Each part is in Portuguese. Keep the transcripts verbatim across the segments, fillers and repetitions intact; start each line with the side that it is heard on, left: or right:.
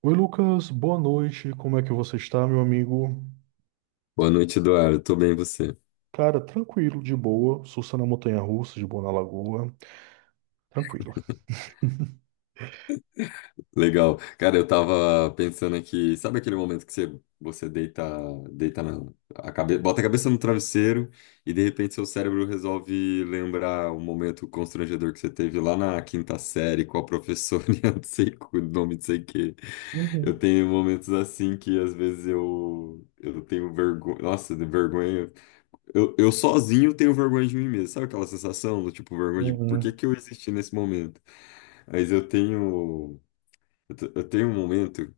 right: Oi, Lucas, boa noite. Como é que você está, meu amigo?
left: Boa noite, Eduardo. Tô bem, e você?
right: Cara, tranquilo, de boa. Sussa na montanha-russa, de boa na lagoa. Tranquilo.
left: Legal. Cara, eu tava pensando aqui, sabe aquele momento que você, você deita, deita na, a cabe, bota a cabeça no travesseiro e de repente seu cérebro resolve lembrar um momento constrangedor que você teve lá na quinta série com a professora, e eu não sei o nome, não sei o quê. Eu
right: Uhum.
left: tenho momentos assim que às vezes eu, eu tenho vergonha, nossa, de vergonha. Eu, eu sozinho tenho vergonha de mim mesmo. Sabe aquela sensação do tipo vergonha de por que
right: Uhum.
left: que eu existi nesse momento? Mas eu tenho. Eu te- eu tenho um momento.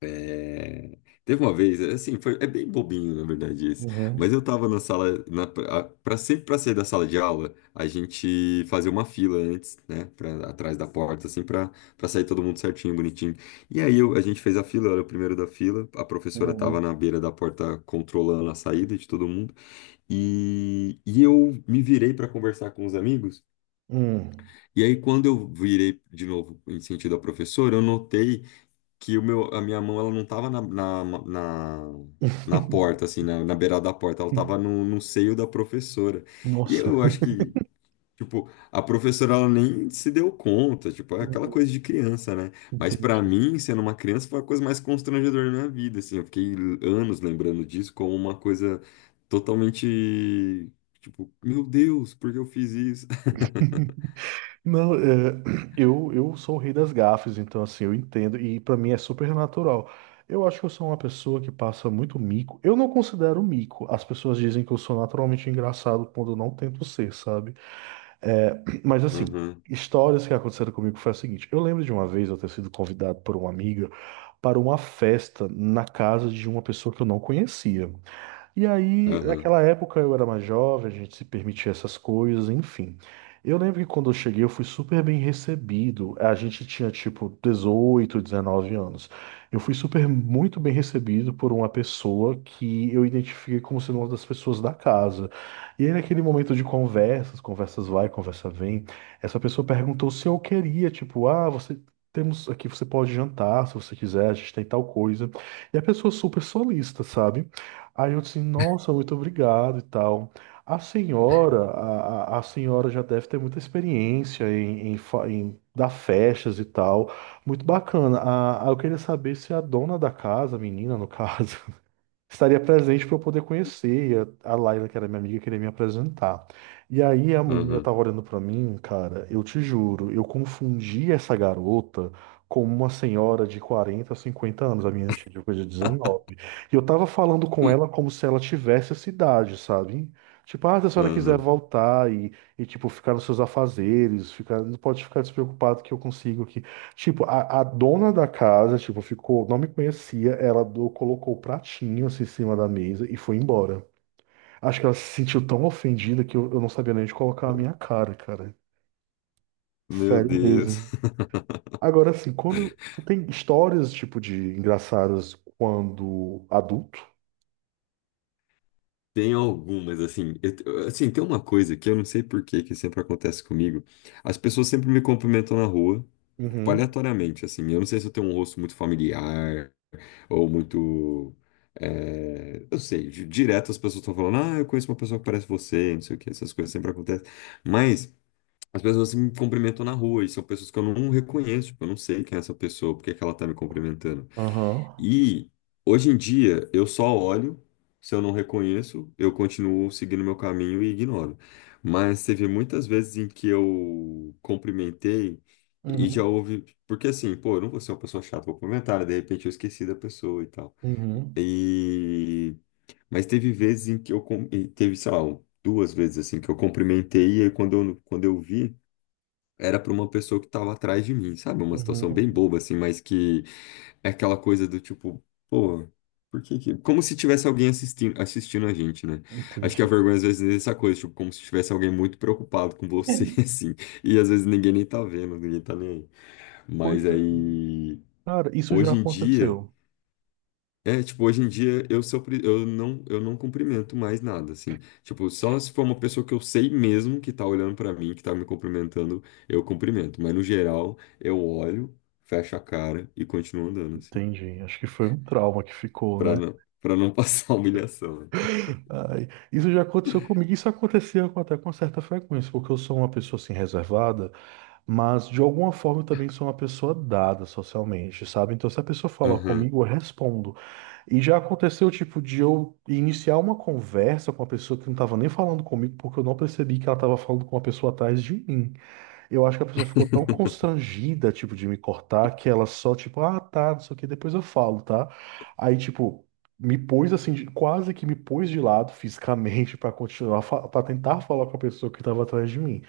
left: é, Teve uma vez, assim, foi... é bem bobinho, na verdade, esse. Mas
right: Uhum.
left: eu tava na sala. Na... a- Pra... Sempre pra sair da sala de aula, a gente fazia uma fila antes, né? Pra... Atrás da porta, assim, pra... pra sair todo mundo certinho, bonitinho. E aí eu... a gente fez a fila, eu era o primeiro da fila. A professora tava
right: Uhum.
left: na beira da porta controlando a saída de todo mundo. E, e eu me virei pra conversar com os amigos.
right: Hum.
left: E aí, quando eu virei de novo em sentido ao professor, eu notei que o meu, a minha mão ela não estava na, na, na, na porta, assim, na, na beirada da porta, ela estava no, no seio da professora. E
right: Nossa.
left: eu acho que, tipo, a professora ela nem se deu conta, tipo, é aquela
right: Uhum.
left: coisa de criança, né? Mas para
right: Entendi.
left: mim, sendo uma criança, foi a coisa mais constrangedora da minha vida, assim. Eu fiquei anos lembrando disso como uma coisa totalmente, tipo, meu Deus, por que eu fiz isso?
right: Não, é, eu, eu sou o rei das gafes, então assim, eu entendo e pra mim é super natural. Eu acho que eu sou uma pessoa que passa muito mico. Eu não considero mico. As pessoas dizem que eu sou naturalmente engraçado quando eu não tento ser, sabe? É, Mas assim,
left: Aham,
right: histórias que aconteceram comigo foi a seguinte. Eu lembro de uma vez eu ter sido convidado por uma amiga para uma festa na casa de uma pessoa que eu não conhecia. E aí,
left: aham,
right: naquela época eu era mais jovem, a gente se permitia essas coisas, enfim. Eu lembro que quando eu cheguei eu fui super bem recebido. A gente tinha tipo dezoito, dezenove anos. Eu fui super muito bem recebido por uma pessoa que eu identifiquei como sendo uma das pessoas da casa. E aí naquele momento de conversas, conversas vai, conversa vem, essa pessoa perguntou se eu queria, tipo, ah, você temos aqui, você pode jantar se você quiser, a gente tem tal coisa. E a pessoa super solista, sabe? Aí eu disse, nossa, muito obrigado e tal. A senhora, a, a a senhora já deve ter muita experiência em, em, fa- em dar festas e tal. Muito bacana. Ah, ah, eu queria saber se a dona da casa, a menina no caso, estaria presente para eu poder conhecer. E a a Laila, que era minha amiga, queria me apresentar. E aí a menina
left: aham.
right: tava olhando para mim, cara, eu te juro, eu confundi essa garota com uma senhora de quarenta, cinquenta anos, a minha tinha coisa de dezenove. E eu tava falando com ela como se ela tivesse essa idade, sabe? Tipo, ah, se a senhora quiser
left: Aham.
right: voltar e, e tipo, ficar nos seus afazeres, ficar, não pode ficar despreocupado que eu consigo. Tipo, a, a dona da casa, tipo, ficou, não me conhecia, ela do- colocou o pratinho assim em cima da mesa e foi embora. Acho que ela se sentiu tão ofendida que eu, eu não sabia nem onde colocar a minha cara, cara.
left: Meu
right: Sério mesmo.
left: Deus.
right: Agora, assim, quando tu tem histórias, tipo, de engraçadas quando adulto?
left: Tem algumas, assim, eu te- assim, tem uma coisa que eu não sei por que que sempre acontece comigo. As pessoas sempre me cumprimentam na rua, tipo,
right: Uhum.
left: aleatoriamente, assim. Eu não sei se eu tenho um rosto muito familiar ou muito. É, eu sei, di- direto as pessoas estão falando, ah, eu conheço uma pessoa que parece você, não sei o que, essas coisas sempre acontecem. Mas as pessoas assim, me cumprimentam na rua e são pessoas que eu não reconheço, tipo, eu não sei quem é essa pessoa, por que que ela tá me cumprimentando.
right: Aham.
left: E hoje em dia eu só olho, se eu não reconheço, eu continuo seguindo meu caminho e ignoro. Mas teve muitas vezes em que eu cumprimentei e já
right: Uhum.
left: houve, porque assim, pô, eu não vou ser uma pessoa chata, vou cumprimentar, né? De repente eu esqueci da pessoa e tal.
right: Uhum.
left: E mas teve vezes em que eu cum- e teve, sei lá, duas vezes assim que eu cumprimentei e aí quando eu, quando eu vi era para uma pessoa que estava atrás de mim, sabe? Uma situação bem
right: Uhum.
left: boba assim, mas que é aquela coisa do tipo, pô, por que que... Como se tivesse alguém assistindo, assistindo a gente, né? Acho que a
right: Entendi.
left: vergonha às vezes é essa coisa, tipo, como se tivesse alguém muito preocupado com você, assim. E às vezes ninguém nem tá vendo, ninguém tá nem aí.
right: Pois
left: Mas
right: é,
left: aí,
right: cara, isso já
left: hoje em dia...
right: aconteceu.
left: É, tipo, hoje em dia eu sou, pri- eu não, eu não cumprimento mais nada, assim. Tipo, só se for uma pessoa que eu sei mesmo que tá olhando pra mim, que tá me cumprimentando, eu cumprimento. Mas no geral, eu olho, fecho a cara e continuo andando, assim.
right: Entendi. Acho que foi um trauma que ficou,
left: para
right: né?
left: não, para não passar humilhação, né?
right: Ai, isso já aconteceu comigo, isso acontecia com- até com certa frequência, porque eu sou uma pessoa assim reservada, mas de alguma forma eu também sou uma pessoa dada socialmente, sabe? Então se a pessoa falar
left: Aham,
right: comigo, eu respondo. E já aconteceu tipo de eu iniciar uma conversa com uma pessoa que não estava nem falando comigo, porque eu não percebi que ela estava falando com uma pessoa atrás de mim. Eu acho que a pessoa ficou tão constrangida, tipo, de me cortar, que ela só, tipo, ah, tá, não sei o que, depois eu falo, tá? Aí, tipo, me pôs assim, de- quase que me pôs de lado fisicamente pra continuar, fa- pra tentar falar com a pessoa que tava atrás de mim.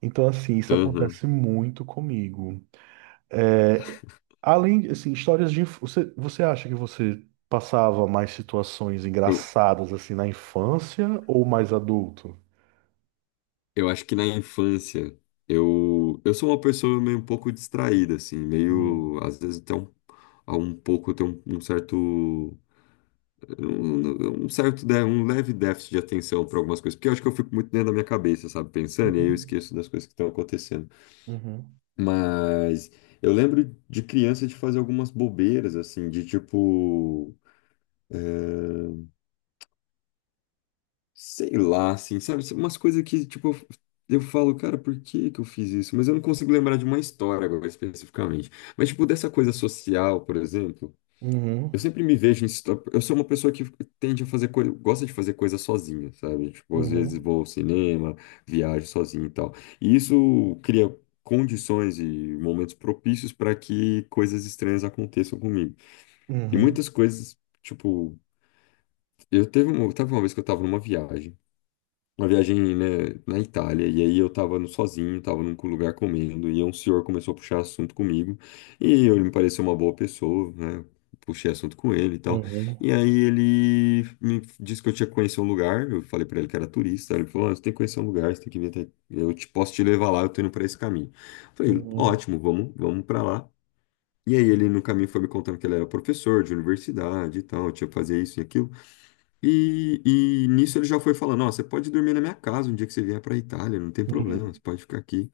right: Então, assim, isso
left: aham.
right: acontece muito comigo. É, além, assim, histórias de. inf- Você, você acha que você passava mais situações
left: Eu,
right: engraçadas, assim, na infância ou mais adulto?
left: eu acho que na infância eu, eu sou uma pessoa meio um pouco distraída, assim,
right: Hum.
left: meio, às vezes até um, a um pouco, eu tenho um, um certo, um, um certo, dé- um leve déficit de atenção para algumas coisas, porque eu acho que eu fico muito dentro da minha cabeça, sabe, pensando, e aí eu
right: Uhum.
left: esqueço das coisas que estão acontecendo.
right: Uhum.
left: Mas eu lembro de criança de fazer algumas bobeiras, assim, de tipo. eh, Sei lá, assim, sabe? Umas coisas que, tipo, eu eu falo, cara, por que que eu fiz isso? Mas eu não consigo lembrar de uma história agora, especificamente. Mas, tipo, dessa coisa social, por exemplo,
right: Uhum.
left: eu sempre me vejo em... situa- Eu sou uma pessoa que tende a fazer coisa... Gosta de fazer coisa sozinha, sabe? Tipo, às vezes
right: Uhum.
left: vou ao cinema, viajo sozinho e tal. E isso cria condições e momentos propícios para que coisas estranhas aconteçam comigo. E
right: Uhum.
left: muitas coisas, tipo... Eu teve uma, teve uma vez que eu tava numa viagem, uma viagem, né, na Itália, e aí eu tava no- sozinho, tava num lugar comendo, e um senhor começou a puxar assunto comigo, e ele me pareceu uma boa pessoa, né, puxei assunto com ele e tal,
right: Uhum.
left: e aí ele me disse que eu tinha que conhecer um lugar, eu falei pra ele que era turista, ele falou, ah, você tem que conhecer um lugar, você tem que vir até, eu te, posso te levar lá, eu tô indo pra esse caminho. Eu falei,
right: Uhum.
left: ótimo, vamos, vamos pra lá. E aí ele no caminho foi me contando que ele era professor de universidade e tal, tinha que fazer isso e aquilo. E, e nisso ele já foi falando, ó, você pode dormir na minha casa um dia que você vier para Itália, não tem problema, você
right: Uhum.
left: pode ficar aqui.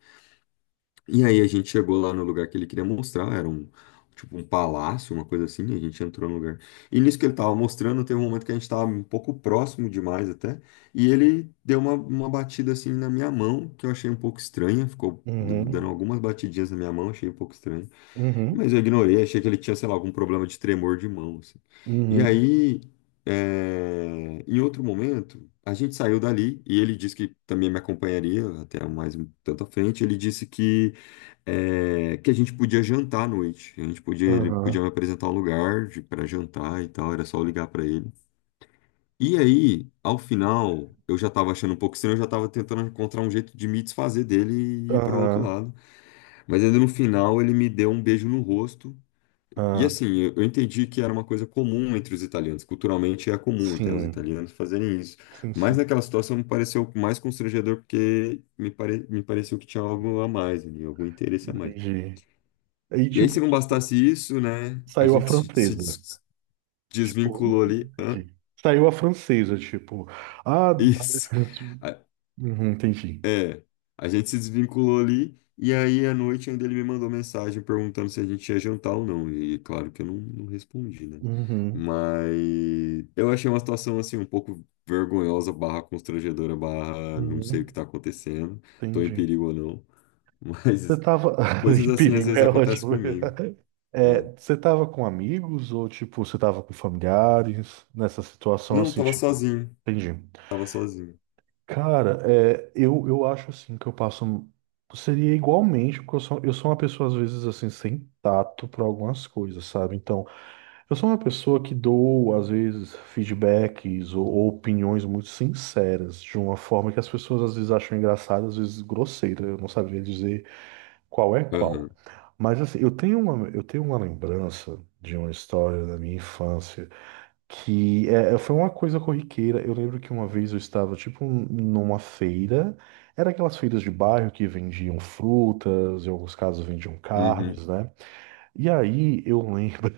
left: E aí a gente chegou lá no lugar que ele queria mostrar, era um tipo um palácio, uma coisa assim, a gente entrou no lugar. E nisso que ele tava mostrando, teve um momento que a gente tava um pouco próximo demais até, e ele deu uma, uma batida assim na minha mão, que eu achei um pouco estranha, ficou d- dando
right: Uhum.
left: algumas batidinhas na minha mão, achei um pouco estranho. Mas
right: Uhum.
left: eu ignorei, achei que ele tinha, sei lá, algum problema de tremor de mão, assim. E
right: Uhum.
left: aí, eh, em outro momento, a gente saiu dali e ele disse que também me acompanharia até mais um tanto à frente. Ele disse que, eh, que a gente podia jantar à noite. A gente podia, ele
right: Aham.
left: podia me apresentar um lugar para jantar e tal, era só eu ligar para ele. E aí, ao final, eu já estava achando um pouco estranho, eu já estava tentando encontrar um jeito de me desfazer dele e ir para outro
right: Aham.
left: lado. Mas ainda no final, ele me deu um beijo no rosto e
right: Ah.
left: assim, eu eu entendi que era uma coisa comum entre os italianos, culturalmente é comum até os
right: Sim.
left: italianos fazerem isso.
right: Sim.
left: Mas
right: Sim.
left: naquela situação me pareceu mais constrangedor porque me, pare... me pareceu que tinha algo a mais ali, algum interesse a mais.
right: Entendi. Aí,
left: E aí, se
right: tipo,
left: não
right: tu sa-
left: bastasse isso, né, a
right: saiu a
left: gente se se
right: francesa,
left: des-
right: tipo,
left: desvinculou
right: hum,
left: ali. Hã?
right: entendi. Saiu a francesa, tipo, ah, dá.
left: Isso.
right: Uhum. Entendi.
left: É, a gente se desvinculou ali e aí à noite ainda ele me mandou mensagem perguntando se a gente ia jantar ou não. E claro que eu não, não respondi, né?
right: Uhum.
left: Mas eu achei uma situação assim um pouco vergonhosa, barra constrangedora, barra não sei
right: Uhum.
left: o que tá acontecendo, tô em
right: Entendi.
left: perigo ou não.
right: Você
left: Mas
right: tava,
left: coisas
right: em
left: assim às
right: perigo,
left: vezes
right: é
left: acontecem
right: ótimo.
left: comigo, né?
right: É, você tava com amigos ou, tipo, você tava com familiares nessa situação,
left: Não,
right: assim,
left: tava
right: tipo,
left: sozinho,
right: entendi.
left: tava sozinho.
right: Cara, é, eu, eu acho assim que eu passo. Seria igualmente, porque eu sou, eu sou uma pessoa, às vezes, assim, sem tato para algumas coisas, sabe? Então, eu sou uma pessoa que dou, às vezes, feedbacks ou, ou opiniões muito sinceras, de uma forma que as pessoas às vezes acham engraçada, às vezes grosseira. Eu não sabia dizer qual é qual.
left: Aham,
right: Mas assim, eu tenho uma, eu tenho uma lembrança de uma história da minha infância. Que é, é, foi uma coisa corriqueira. Eu lembro que uma vez eu estava, tipo, numa feira. Era aquelas feiras de bairro que vendiam frutas, em alguns casos vendiam
left: uhum,
right: carnes, né? E aí eu lembro,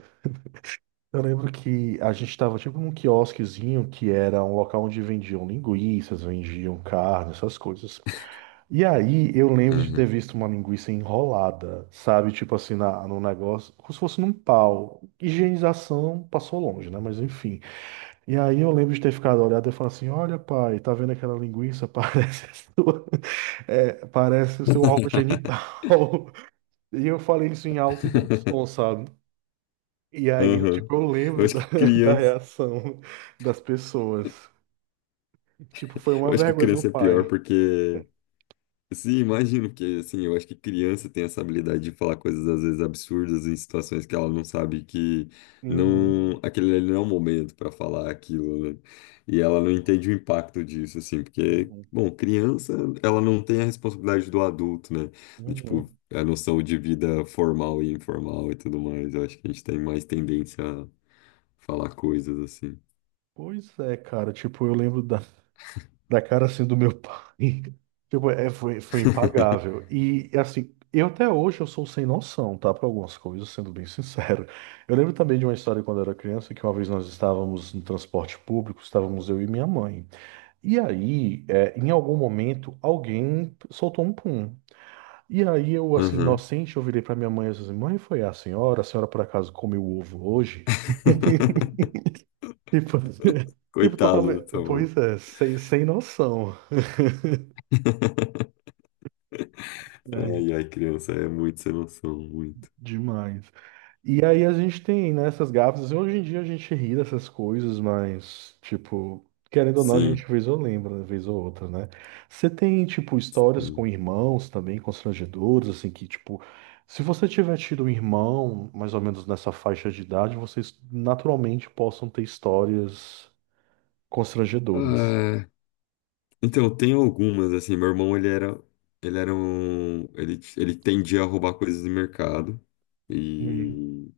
right: eu lembro que a gente estava, tipo, num quiosquezinho que era um local onde vendiam linguiças, vendiam carne, essas coisas. E aí eu lembro de ter
left: aham,
right: visto uma linguiça enrolada, sabe? Tipo assim, na, no negócio, como se fosse num pau. Higienização passou longe, né? Mas enfim. E aí eu lembro de ter ficado olhado e falar assim, olha, pai, tá vendo aquela linguiça? Parece a sua, é, parece o seu órgão genital. E eu falei isso em alto e bom som, sabe? E aí eu,
left: aham.
right: tipo, eu
left: Eu
right: lembro
left: acho
right: da,
left: que
right: da
left: criança,
right: reação das pessoas. Tipo, foi uma
left: eu acho que
right: vergonha, meu
left: criança é pior
right: pai.
left: porque... Sim, imagino. Porque assim, eu acho que criança tem essa habilidade de falar coisas às vezes absurdas em situações que ela não sabe que... não,
right: Uhum.
left: aquele ali não é o momento para falar aquilo, né? E ela não entende o impacto disso, assim, porque,
right: Uhum.
left: bom, criança, ela não tem a responsabilidade do adulto, né? Do,
right: Uhum.
left: tipo, a noção de vida formal e informal e tudo mais. Eu acho que a gente tem mais tendência a falar coisas assim.
right: Pois é, cara, tipo, eu lembro da, da cara assim do meu pai. Tipo, é, foi, foi impagável. E assim, eu até hoje eu sou sem noção, tá? Para algumas coisas, sendo bem sincero. Eu lembro também de uma história quando eu era criança, que uma vez nós estávamos no transporte público, estávamos eu e minha mãe. E aí, é, em algum momento, alguém soltou um pum. E aí eu, assim,
left: Aham.
right: inocente, eu virei pra minha mãe e disse assim, mãe, foi a senhora? A senhora por acaso comeu ovo hoje? Tipo, tipo,
left: Coitado,
right: totalmente.
left: tá bom.
right: Pois é, sem, sem noção, né?
left: Ai, ai, criança, é muito sem noção, muito.
right: Demais. E aí a gente tem, né, essas gafas, assim. Hoje em dia a gente ri dessas coisas, mas, tipo, querendo ou não, a
left: Sim.
right: gente vez ou lembra, né, vez ou outra, né? Você tem, tipo, histórias com
left: Hum.
right: irmãos também, constrangedoras, assim, que, tipo, se você tiver tido um irmão, mais ou menos nessa faixa de idade, vocês naturalmente possam ter histórias constrangedoras.
left: Ah, então, tem algumas, assim, meu irmão, ele era, ele era um, ele, ele tendia a roubar coisas do mercado,
right: Uhum.
left: e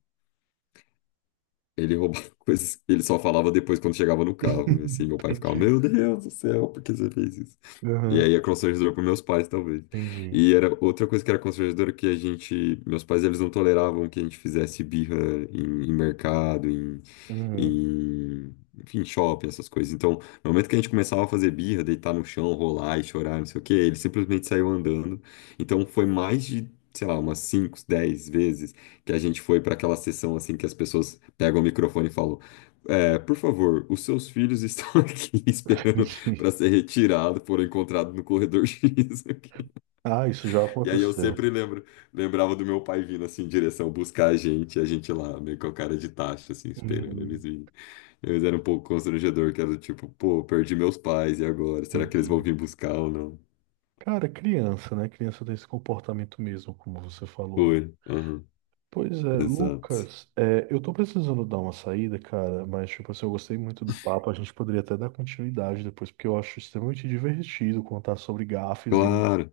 left: ele roubava coisas. Ele só falava depois quando chegava no carro. E assim, meu pai ficava,
right: Entendi.
left: meu Deus do céu, por que você fez isso? E
right: Uhum.
left: aí é constrangedor para meus pais, talvez.
right: Entendi.
left: E era outra coisa que era constrangedora que a gente. Meus pais, eles não toleravam que a gente fizesse birra em, em mercado, em,
right: Uhum.
left: em. Enfim, shopping, essas coisas. Então, no momento que a gente começava a fazer birra, deitar no chão, rolar e chorar, não sei o quê, ele simplesmente saiu andando. Então, foi mais de, sei lá, umas cinco dez vezes que a gente foi para aquela sessão assim que as pessoas pegam o microfone e falam: "É, por favor, os seus filhos estão aqui esperando
right: Entendi.
left: para ser retirado, foram encontrados no corredor xis aqui."
right: Ah, isso já
left: E aí eu
right: aconteceu.
left: sempre lembro, lembrava do meu pai vindo assim em direção buscar a gente, e a gente lá meio com a cara de taxa assim esperando eles
right: Uhum.
left: virem. Eles eram um pouco constrangedor, que era do tipo, pô, perdi meus pais e agora, será que eles
right: Entendi.
left: vão vir buscar ou não?
right: Cara, criança, né? Criança tem esse comportamento mesmo, como você falou.
left: Foi. Aham,
right: Pois é,
left: exato.
right: Lucas, é, eu tô precisando dar uma saída, cara, mas, tipo assim, eu gostei muito do papo. A gente poderia até dar continuidade depois, porque eu acho extremamente divertido contar sobre gafes e
left: Claro,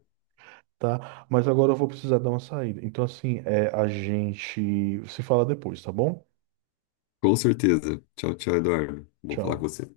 right: tá. Mas agora eu vou precisar dar uma saída. Então, assim, é, a gente se fala depois, tá bom?
left: com certeza. Tchau, tchau, Eduardo. Bom falar com
right: Tchau.
left: você.